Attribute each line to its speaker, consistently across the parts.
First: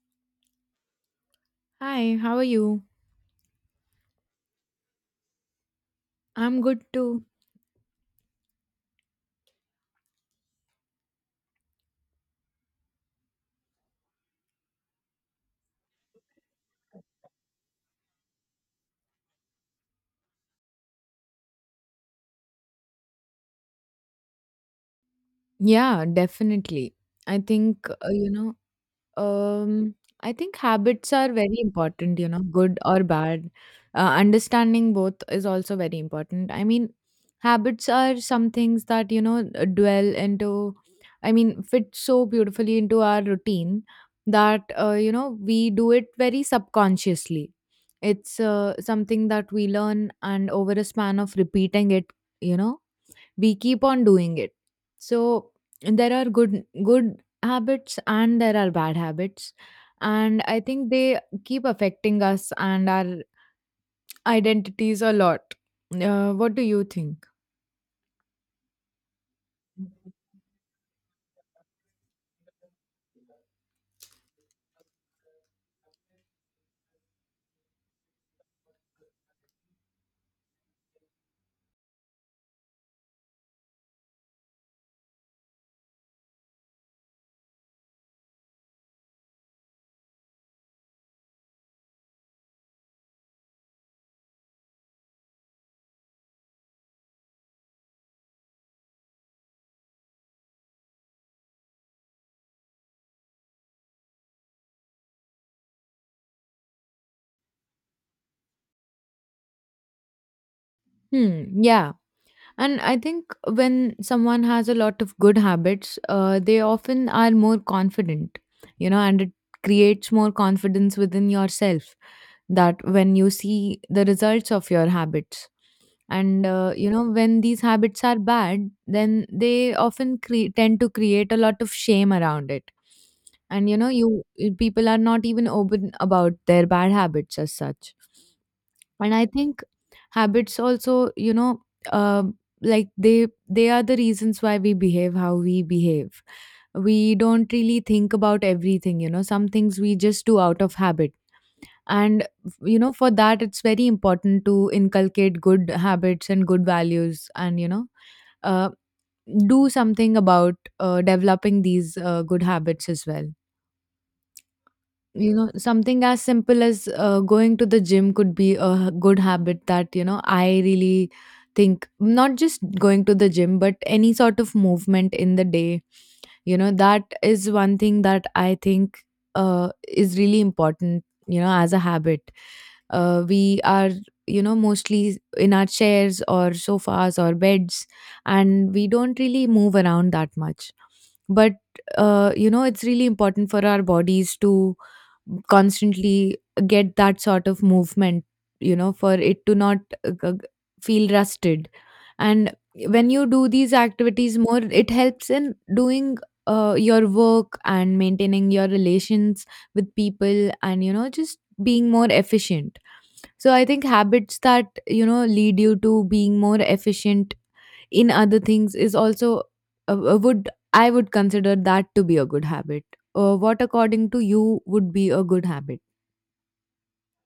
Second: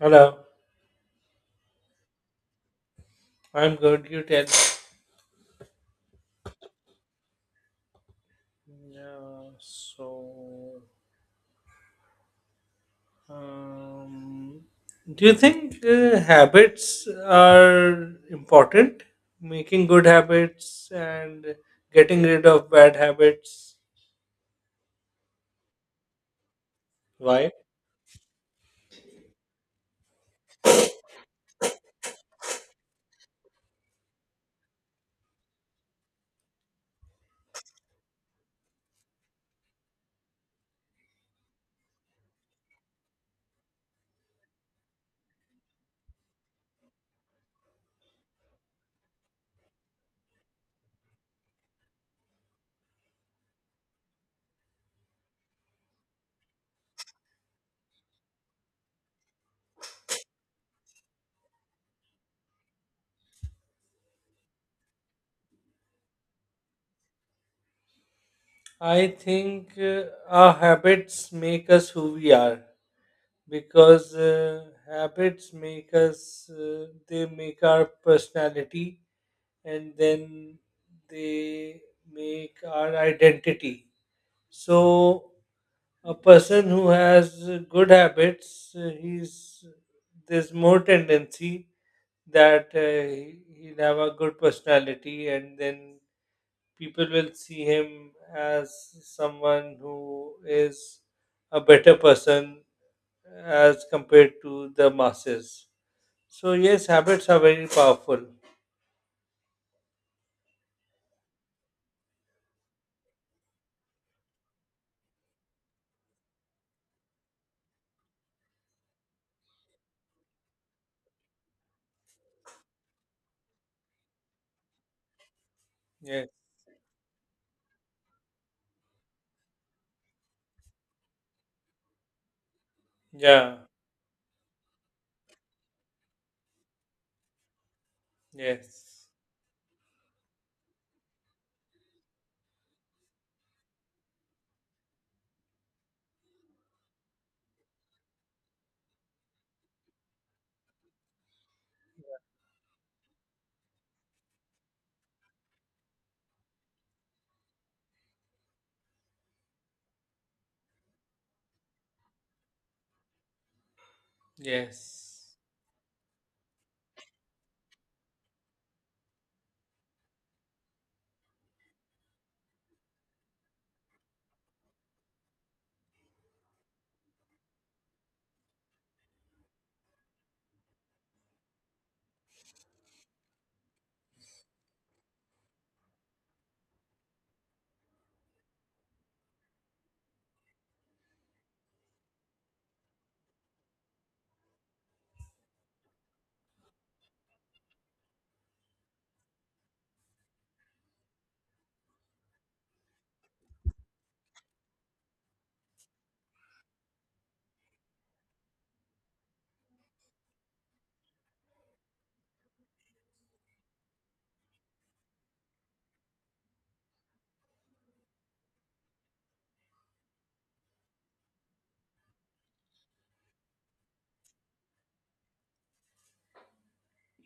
Speaker 1: Hello,
Speaker 2: Hi, how are you?
Speaker 1: I'm good. You tell.
Speaker 2: I'm good too.
Speaker 1: Yeah, so, um, do you think habits are important? Making good habits and getting rid of bad habits?
Speaker 2: Yeah, definitely. I
Speaker 1: Why?
Speaker 2: think, uh, you know, um, I think habits are very important, you know, good or bad. Understanding both is also very important. I mean, habits are some things that, dwell into, I mean, fit so beautifully into our routine that, we do it very subconsciously. It's something that we learn, and over a span of repeating it, you know we keep on doing it. So there are good habits and there are bad habits, and I think they keep affecting us and our identities a lot. What do you think?
Speaker 1: I think our habits make us who we are because habits make us, they make our personality, and then they make our identity. So, a person who has good habits, he's there's more tendency that will have a good personality, and then people will see him as someone who is a better person as compared to the masses. So yes, habits are very powerful.
Speaker 2: Hmm. Yeah, and I think when someone has a lot of good habits, they often are more confident, and it creates more confidence within yourself, that when you see the results of your habits.
Speaker 1: Yes.
Speaker 2: And, when these habits are bad, then they often tend to create a lot of shame around it.
Speaker 1: Yeah.
Speaker 2: And people are not even open about their bad habits as such.
Speaker 1: Yes.
Speaker 2: And I think habits also, uh, like they are the reasons why we behave how we behave. We don't really think about everything. Some things we just do out of habit. And for that, it's very important to inculcate good habits and good values, and uh, do something about developing these good habits as well.
Speaker 1: Yes.
Speaker 2: Something as simple as going to the gym could be a good habit that, I really think — not just going to the gym, but any sort of movement in the day. That is one thing that I think is really important, as a habit. We are, mostly in our chairs or sofas or beds, and we don't really move around that much. But it's really important for our bodies to constantly get that sort of movement, for it to not uh, g- g- feel rusted. And when you do these activities more, it helps in doing your work and maintaining your relations with people and, just being more efficient. So I think habits that, lead you to being more efficient in other things is also would I would consider that to be a good habit. What according to you would be a good habit?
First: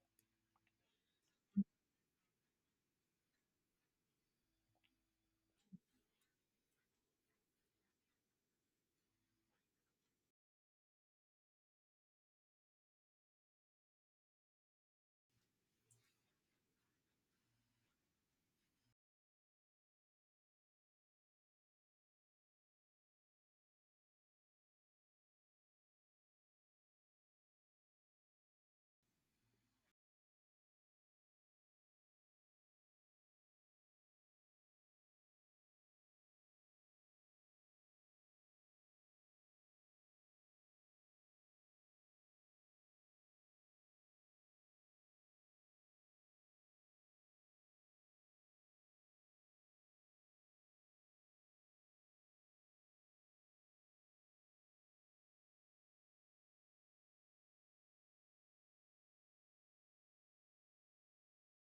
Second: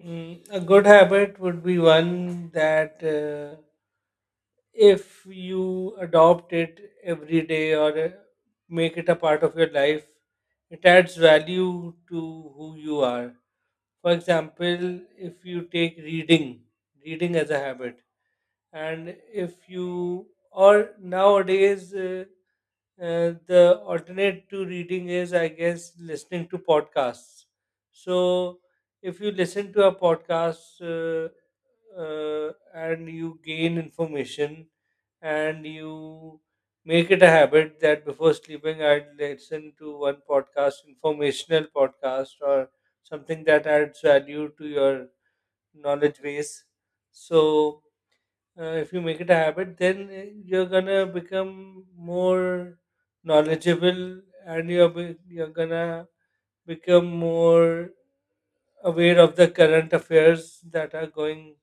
Speaker 1: A good habit would be one that if you adopt it every day, or make it a part of your life, it adds value to who you are. For example, if you take reading, reading as a habit, and if you or nowadays, the alternate to reading is, I guess, listening to podcasts. So, if you listen to a podcast, and you gain information, and you make it a habit that before sleeping, I'd listen to one podcast, informational podcast, or something that adds value to your knowledge base. So, if you make it a habit, then you're gonna become more knowledgeable, and you're gonna become more aware of the current affairs that are going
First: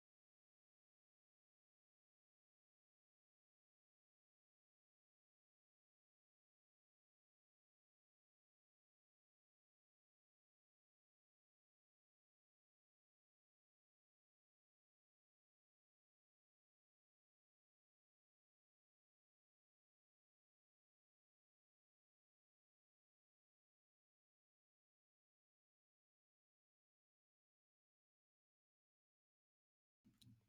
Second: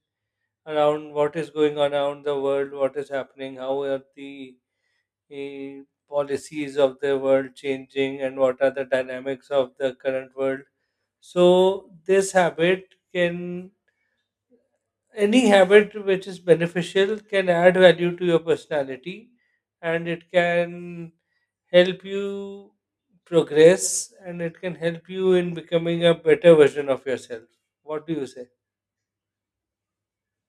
Speaker 1: around. What is going on around the world? What is happening? How are the uh, policies of the world changing, and what are the dynamics of the current world? So this habit can any habit which is beneficial can add value to your personality, and it can help you progress, and it can help you in becoming a better version of yourself. What do you say?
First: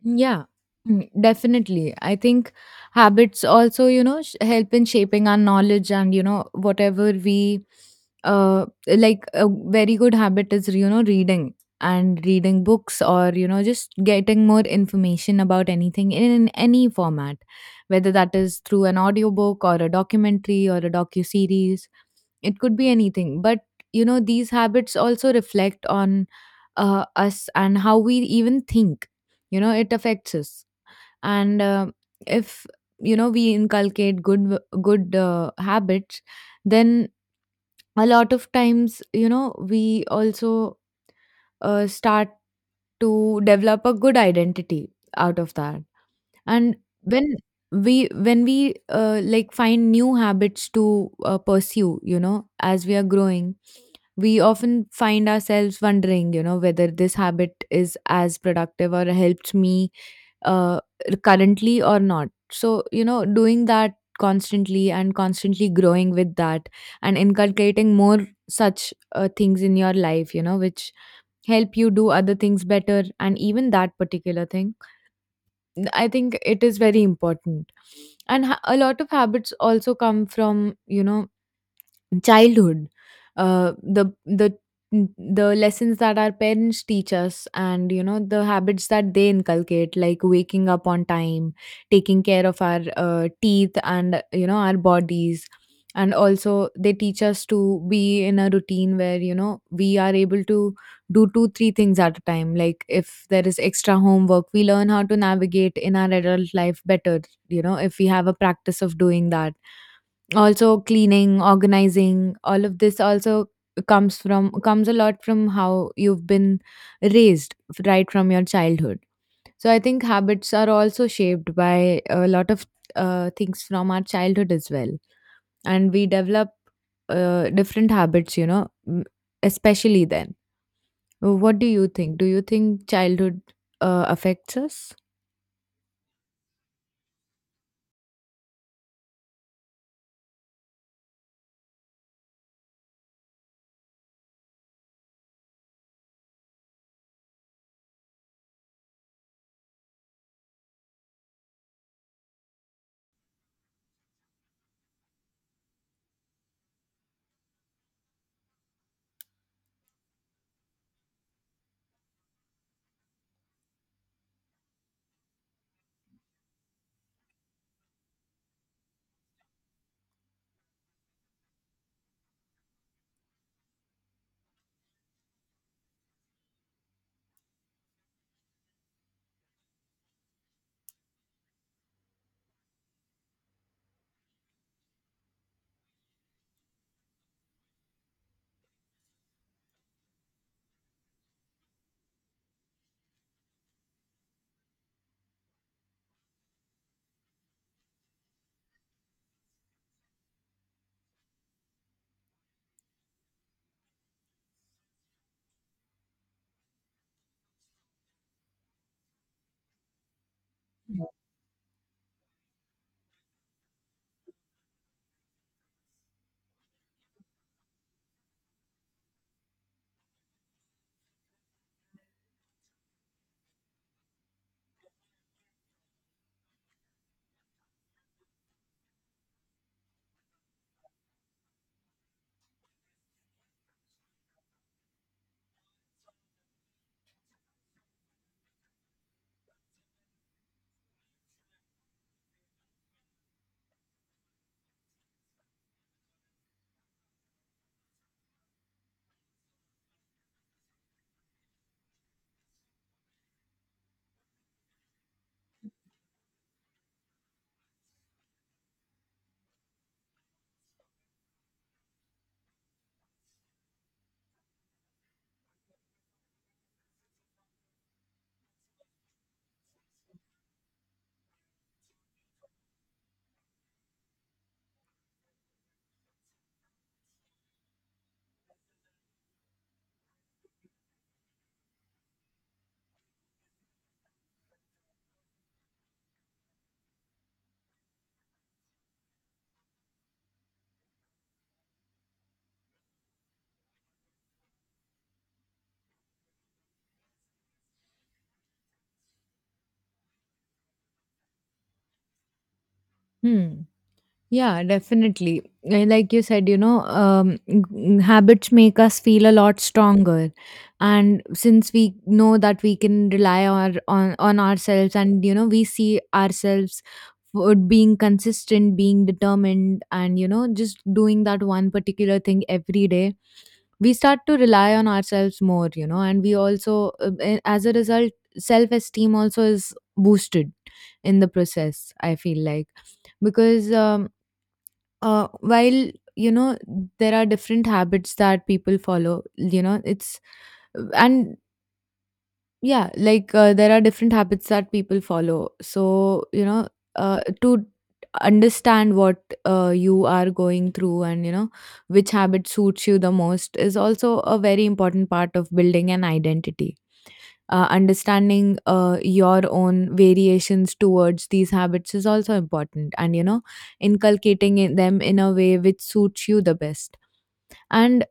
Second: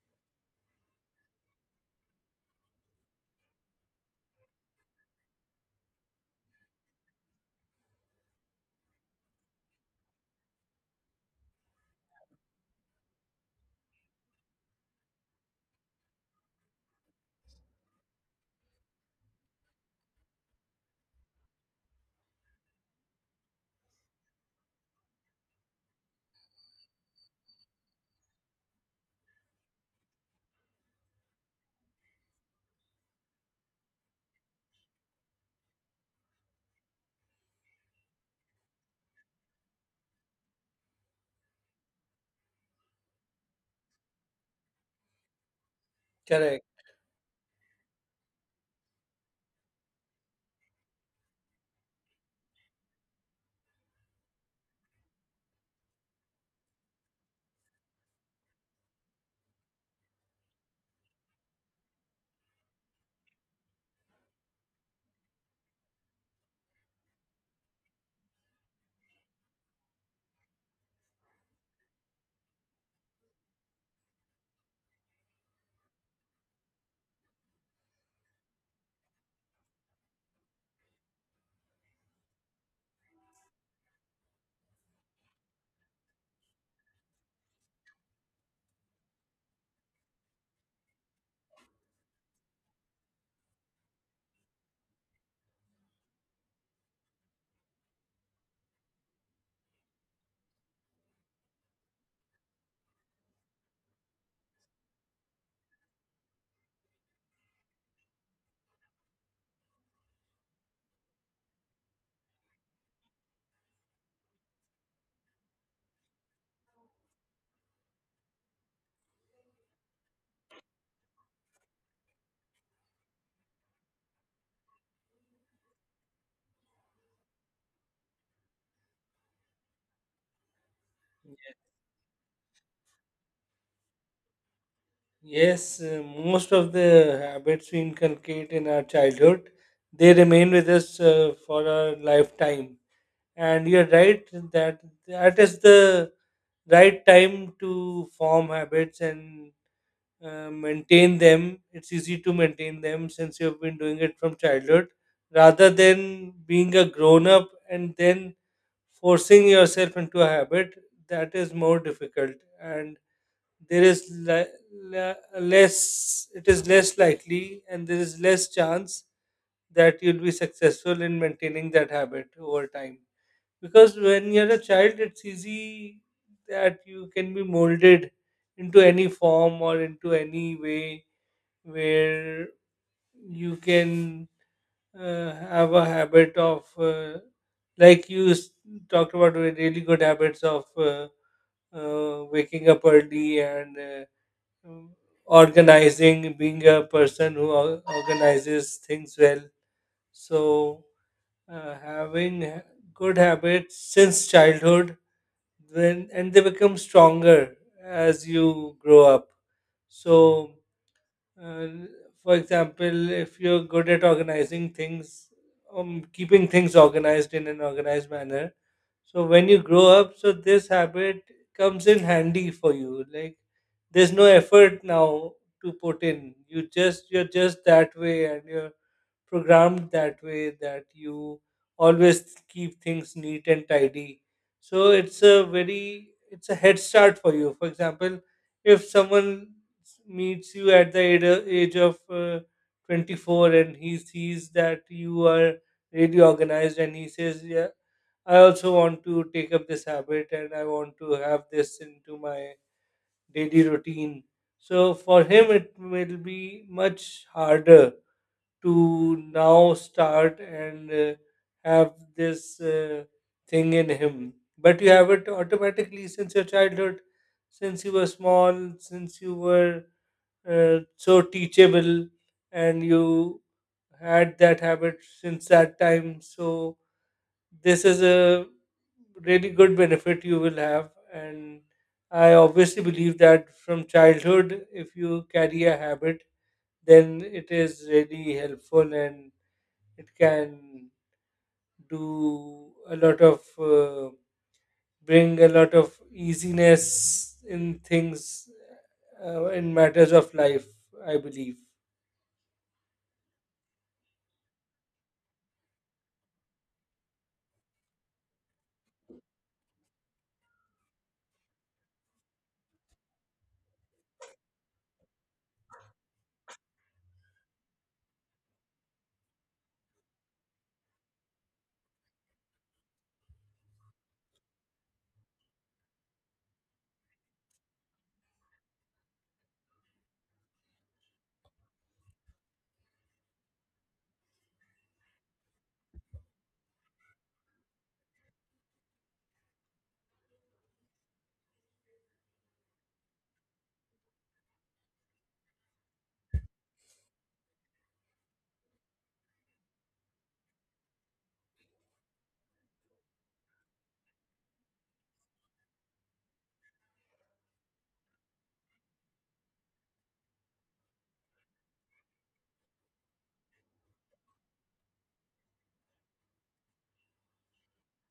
Speaker 2: Yeah, definitely. I think habits also, help in shaping our knowledge and, whatever we like, a very good habit is, reading and reading books or, just getting more information about anything in any format, whether that is through an audiobook or a documentary or a docu-series. It could be anything, but these habits also reflect on us and how we even think. It affects us. And if we inculcate good habits, then a lot of times, we also start to develop a good identity out of that.
Speaker 1: Correct.
Speaker 2: And when we like find new habits to pursue, as we are growing, we often find ourselves wondering, whether this habit is as productive or helps me uh, currently or not. So, doing that constantly and constantly growing with that, and inculcating more such things in your life, which help you do other things better, and even that particular thing, I think it is very important. And a lot of habits also come from, childhood. Uh, the the the lessons that our parents teach us, and the habits that they inculcate, like waking up on time, taking care of our teeth and our bodies. And also, they teach us to be in a routine where we are able to do two three things at a time, like if there is extra homework, we learn how to navigate in our adult life better, if we have a practice of doing that. Also cleaning, organizing, all of this also comes a lot from how you've been right from your childhood. So I think habits are also shaped by a lot of things from our childhood as well, and we develop different habits, especially then. What do you think Do you think childhood affects us?
Speaker 1: Yes, most of the habits we inculcate in our childhood, they remain with us for our lifetime. And you're right that that is the right time to form habits and maintain them. It's easy to maintain them since you've been doing it from childhood, rather than being a grown up and then forcing yourself into a habit. That is more difficult, and there is le- le- less it is less likely, and there is less chance that you'll be successful in maintaining that habit over time. Because when you're a child, it's easy that you can be molded into any form or into any way where you can have a habit of like you s- talked about really good habits of waking up early and um, organizing, being a person who organizes things well. So uh, having ha- good habits since childhood, then, and they become stronger as you grow up. So, uh, for example, if you're good at organizing things, keeping things organized in an organized manner, so when you grow up, so this habit comes in handy for you. Like there's no effort now to put in. You're just that way, and you're programmed that way that you always keep things neat and tidy. So it's a head start for you. For example, if someone meets you at the age of 24, and he sees that you are really organized, and he says, "Yeah, I also want to take up this habit, and I want to have this into my daily routine." So for him, it will be much harder to now start and have this thing in him. But you have it automatically since your childhood, since you were small, since you were so teachable, and you had that habit since that time. So, this is a really good benefit you will have. And I obviously believe that from childhood, if you carry a habit, then it is really helpful, and it can do a lot of bring a lot of easiness in things, in matters of life, I believe.
Speaker 2: Hmm. Yeah, definitely. Like you said, habits make us feel a lot stronger, and since we know that we can rely on ourselves, and we see ourselves for being consistent, being determined, and just doing that one particular thing every day, we start to rely on ourselves more, and we also, as a result, self esteem also is boosted in the process. I feel like, because while you know there are different habits that people follow, it's and yeah, like there are different habits that people follow. So to understand what you are going through, and which habit suits you the most is also a very important part of building an identity. Understanding your own variations towards these habits is also important, and inculcating in them in a way which suits you the best. And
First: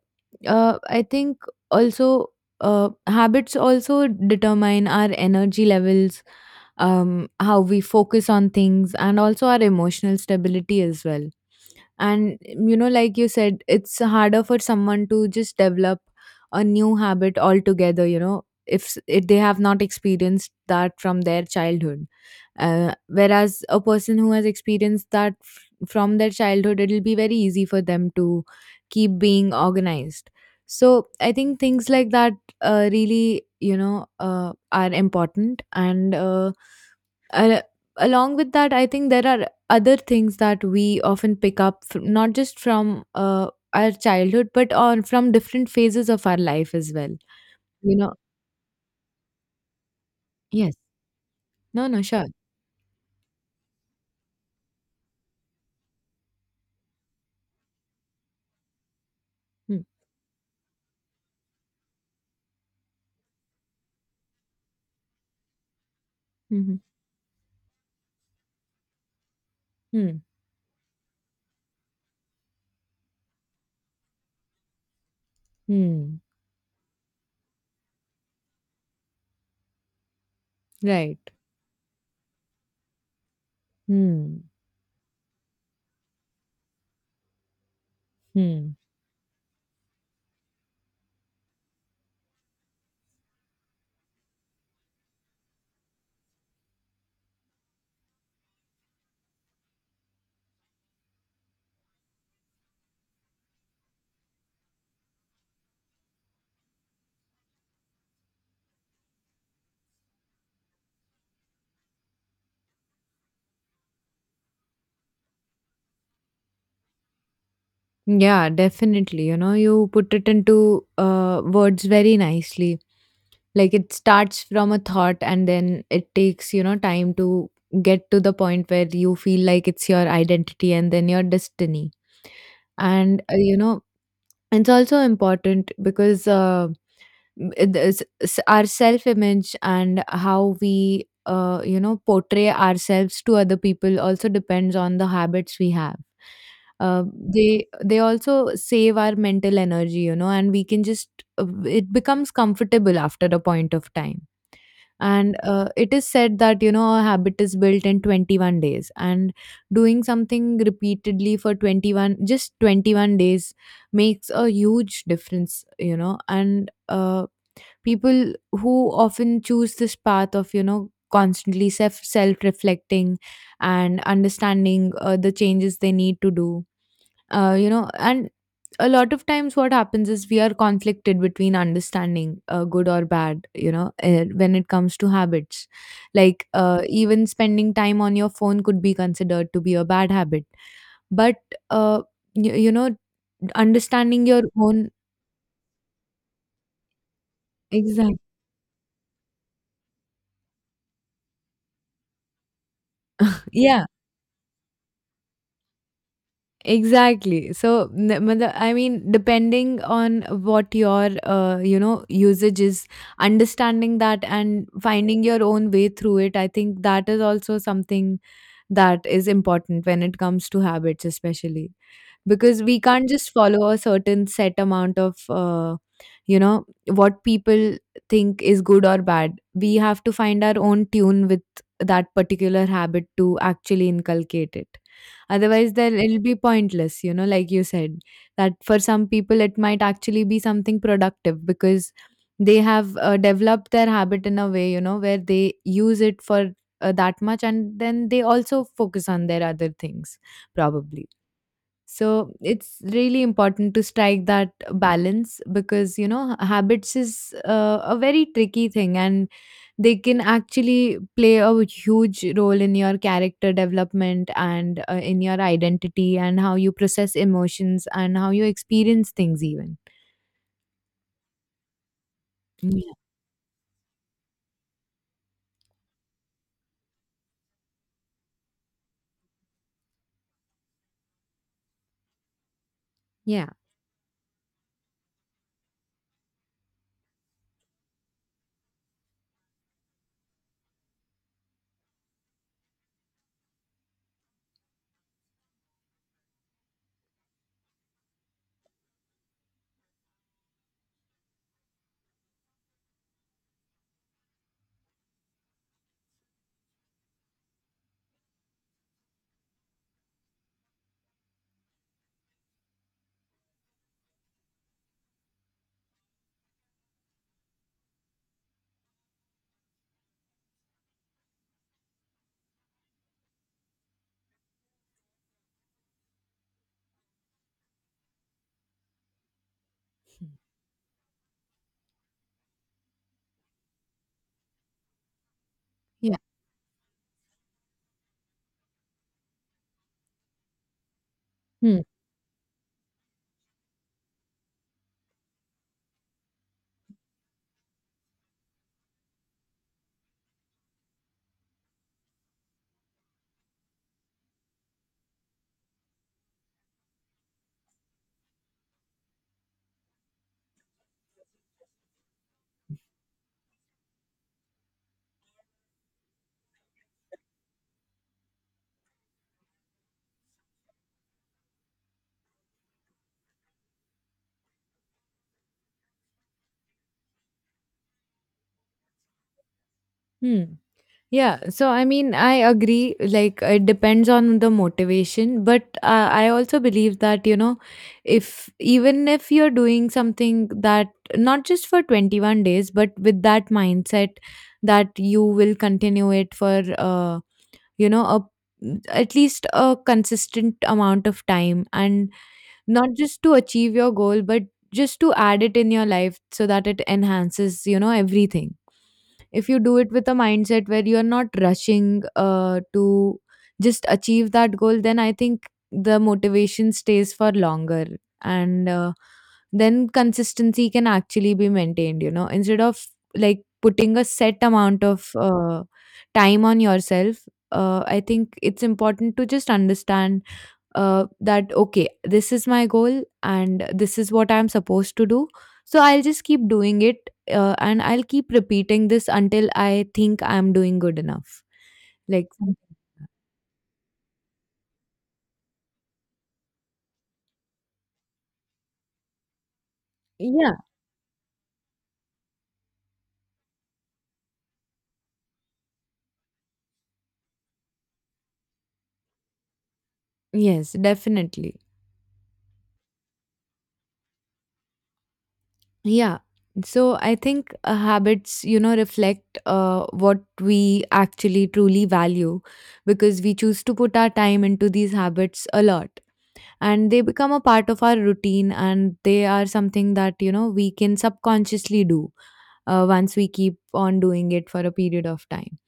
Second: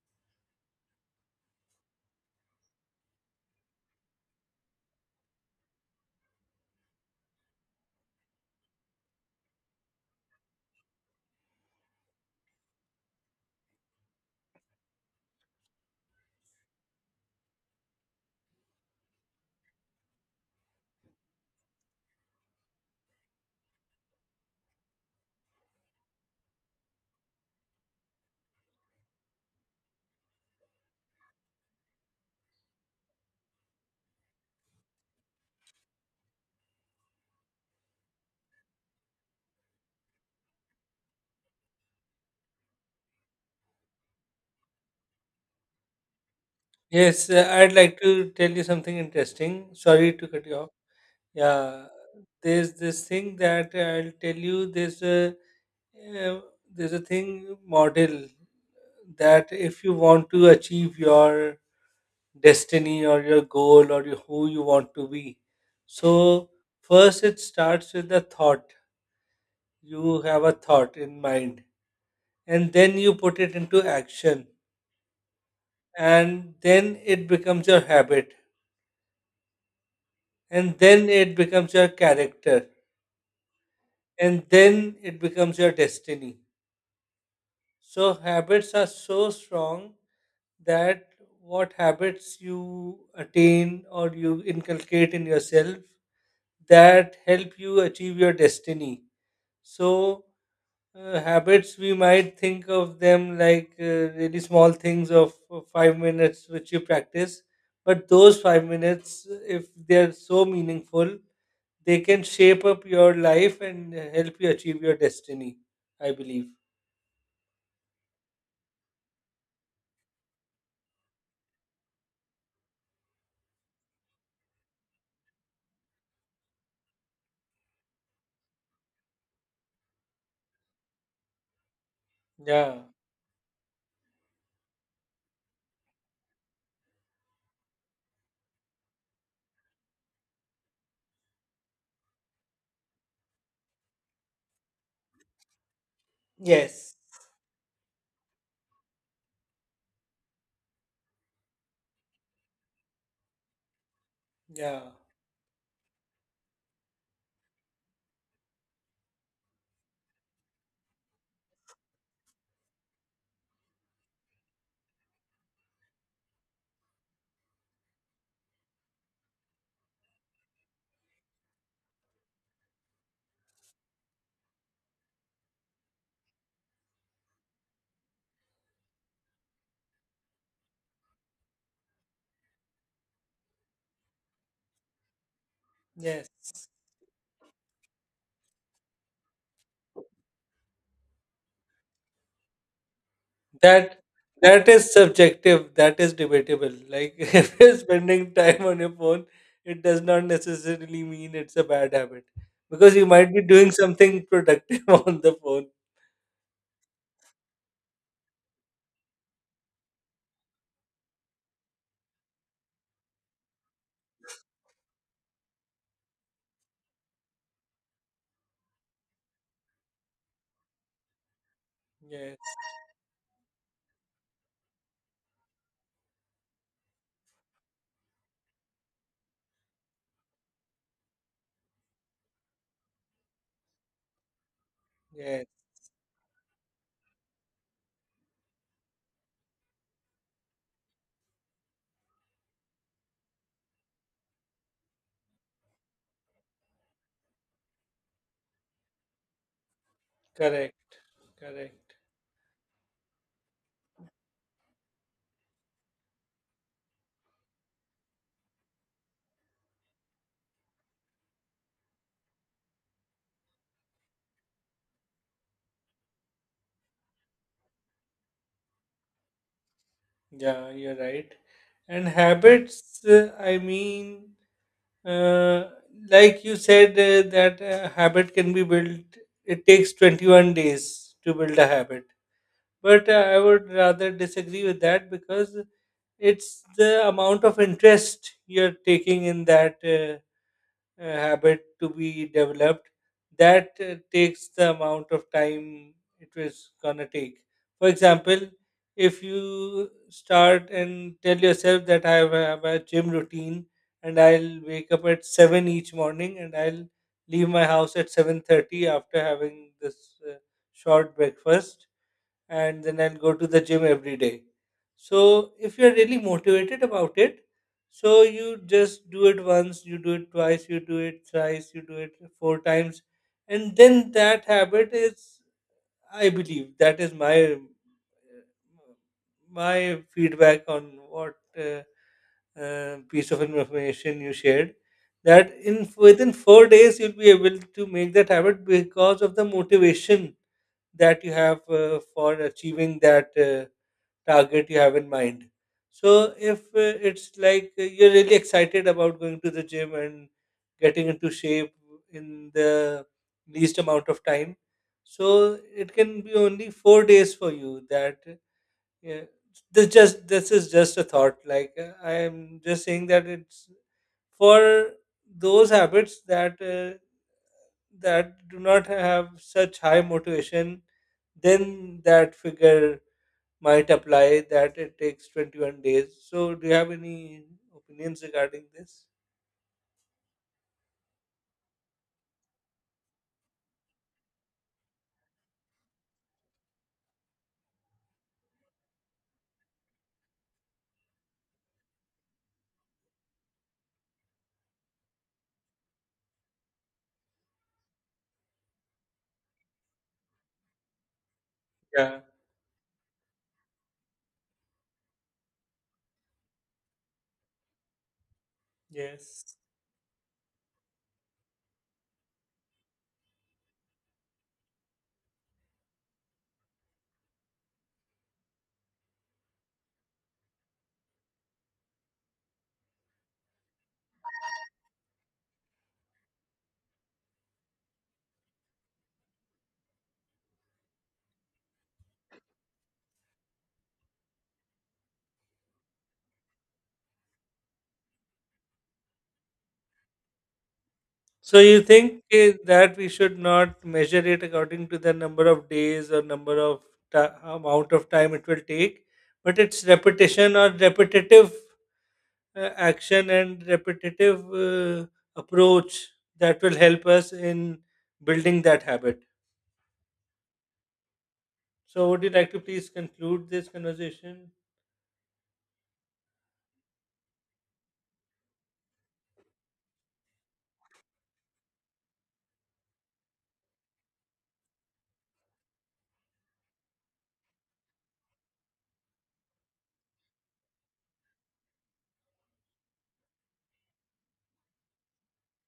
Speaker 2: I think, also, habits also determine our energy levels, how we focus on things and also our emotional stability as well. And like you said, it's harder for someone to just develop a new habit altogether, if they have not experienced that from their childhood. Whereas a person who has experienced that from their childhood, it'll be very easy for them to keep being organized. So I think things like that really, are important. And uh, along with that, I think there are other things that we often pick up, not just from our childhood, but on from different phases of our life as well.
Speaker 1: Yes, I'd
Speaker 2: you
Speaker 1: like to
Speaker 2: know
Speaker 1: tell you something interesting. Sorry to cut you off.
Speaker 2: yes.
Speaker 1: Yeah.
Speaker 2: No, no, sure.
Speaker 1: There's this thing that I'll tell you. Uh, there's a thing model that
Speaker 2: Hmm.
Speaker 1: if you want to achieve your destiny or your goal or who you want to be. So,
Speaker 2: Hmm.
Speaker 1: first it starts with a thought.
Speaker 2: Hmm.
Speaker 1: You have a thought in mind, and then you put it into action,
Speaker 2: Hmm.
Speaker 1: and then it becomes your habit, and then
Speaker 2: Right.
Speaker 1: it becomes your character,
Speaker 2: Hmm.
Speaker 1: and then it becomes your destiny. So, habits
Speaker 2: Hmm.
Speaker 1: are so strong that what habits you attain or you inculcate in yourself, that help you achieve your destiny. So, habits, we might think of them like really small things of 5 minutes which you practice, but those 5 minutes, if they're so meaningful, they can shape up your life and help you achieve your destiny, I believe.
Speaker 2: Yeah, definitely, you put it into words very nicely, like it starts from a thought and then it takes, time to get to the point where you feel like it's your identity and then your destiny.
Speaker 1: Yeah.
Speaker 2: And, it's also important because our self image and how we, portray ourselves to other people also depends on the habits we have.
Speaker 1: Yes.
Speaker 2: Uh, they also save our mental energy, and we can just it becomes comfortable after a point of time.
Speaker 1: Yeah.
Speaker 2: And it is said that a habit is built in 21 days, and doing something repeatedly for 21, just 21 days, makes a huge difference, and people who often choose this path of, constantly self reflecting and understanding the changes they need to do, and a lot of times what happens is we are conflicted between understanding good or bad, when it comes to habits. Like
Speaker 1: Yes.
Speaker 2: even spending time on your phone could be considered to be a bad habit, but uh, you, you know
Speaker 1: That
Speaker 2: understanding your
Speaker 1: that
Speaker 2: own —
Speaker 1: is subjective. That is debatable. Like if you're
Speaker 2: exactly.
Speaker 1: spending time on your phone, it does not necessarily mean it's a bad habit, because you might be doing
Speaker 2: Yeah,
Speaker 1: something productive on the phone.
Speaker 2: exactly. So I mean, depending on what your usage is, understanding that and finding your own way through it, I think that is also something that is important when it comes to habits, especially,
Speaker 1: Yes,
Speaker 2: because we can't just follow a certain set amount of you know what people think is good or bad. We have to find our own tune with that particular habit to actually inculcate it.
Speaker 1: yes,
Speaker 2: Otherwise, then it'll be pointless, like you said, that for some people it might actually be something productive because they have developed their habit in a way, where they use it for that much, and then they also focus on their other things,
Speaker 1: correct,
Speaker 2: probably.
Speaker 1: correct.
Speaker 2: So it's really important to strike that balance, because habits is a very tricky thing, and they can actually play a huge role in your character development and in your identity, and how you process emotions and how you experience things even.
Speaker 1: Yeah, you're right. And
Speaker 2: Yeah.
Speaker 1: habits, I mean, uh, like you said, that a habit can be built. It takes 21 days to build a habit. But I
Speaker 2: Yeah,
Speaker 1: would rather disagree with that, because it's the amount of interest you're taking in that habit to be developed, that takes the amount of time it was gonna take. For example, if you start and tell yourself that I have a gym routine, and I'll wake up at 7 each morning, and I'll leave my house at 7:30 after having this short breakfast, and then I'll go to the gym every day. So if you're really motivated about it, so you just do it once, you do it twice, you do it thrice, you do it four times, and then that habit is, I believe, that is my my feedback on what piece of information you shared. That in
Speaker 2: yeah.
Speaker 1: within 4 days you'll be able to make that habit, because of the motivation that you have
Speaker 2: Hmm.
Speaker 1: for achieving that target you have in mind. So, if it's like you're really excited about going to the gym and getting into shape in the least amount of time, so it can be only 4 days for you. That uh, this just this is just a thought. Like I am just saying that it's for those habits that that do not have such high motivation, then that figure might apply, that it takes 21 days. So, do you have any opinions regarding this?
Speaker 2: Hmm. Yeah, so I mean, I agree. Like, it depends on the motivation, but I also believe that, if even if you're doing something that not just for 21 days, but with that mindset that you will continue it for, you know, at least, a consistent amount of time. And
Speaker 1: Yeah.
Speaker 2: not just to achieve your goal, but just to add it in your life so that it enhances, everything. If
Speaker 1: Yes.
Speaker 2: you do it with a mindset where you're not rushing to just achieve that goal, then I think the motivation stays for longer, and then consistency can actually be maintained, instead of, like, putting a set amount of time on yourself. I think it's important to just understand that, okay, this is my goal and this is what I'm supposed to do, so I'll just keep doing it, and I'll keep repeating this until I think I'm doing good enough.
Speaker 1: So, you think
Speaker 2: Like. Mhm.
Speaker 1: that we should not measure it according to the number of days or number of amount of time it will take, but it's
Speaker 2: Yeah.
Speaker 1: repetition or repetitive action and repetitive approach that will help us in building that habit.
Speaker 2: Yes, definitely.
Speaker 1: So, would you like to please conclude this conversation?
Speaker 2: Yeah, so I think habits, reflect what we actually truly value, because we choose to put our time into these habits a lot, and they become a part of our routine, and they are something that we can subconsciously do once we keep on doing it for a period of time.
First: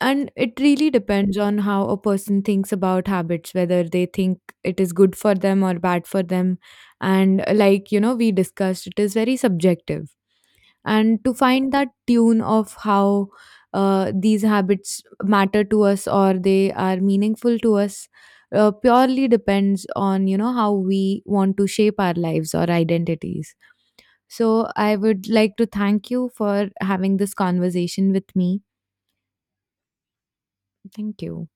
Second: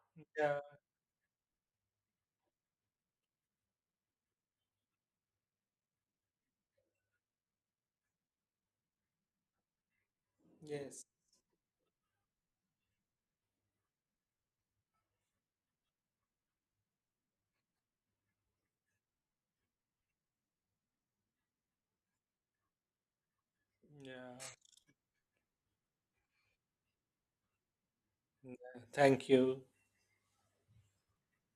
Speaker 2: And it
Speaker 1: Yeah,
Speaker 2: really depends on how a person thinks about habits, whether they think it is good for them or bad for them. And like we discussed, it is very subjective.
Speaker 1: yes.
Speaker 2: And to find that tune of how these habits matter to us or they are meaningful to us, purely depends on how we want to shape our lives or identities.
Speaker 1: Yeah.
Speaker 2: So I would like to thank you for having this conversation with
Speaker 1: Yeah.
Speaker 2: me.
Speaker 1: Thank you.
Speaker 2: Thank you.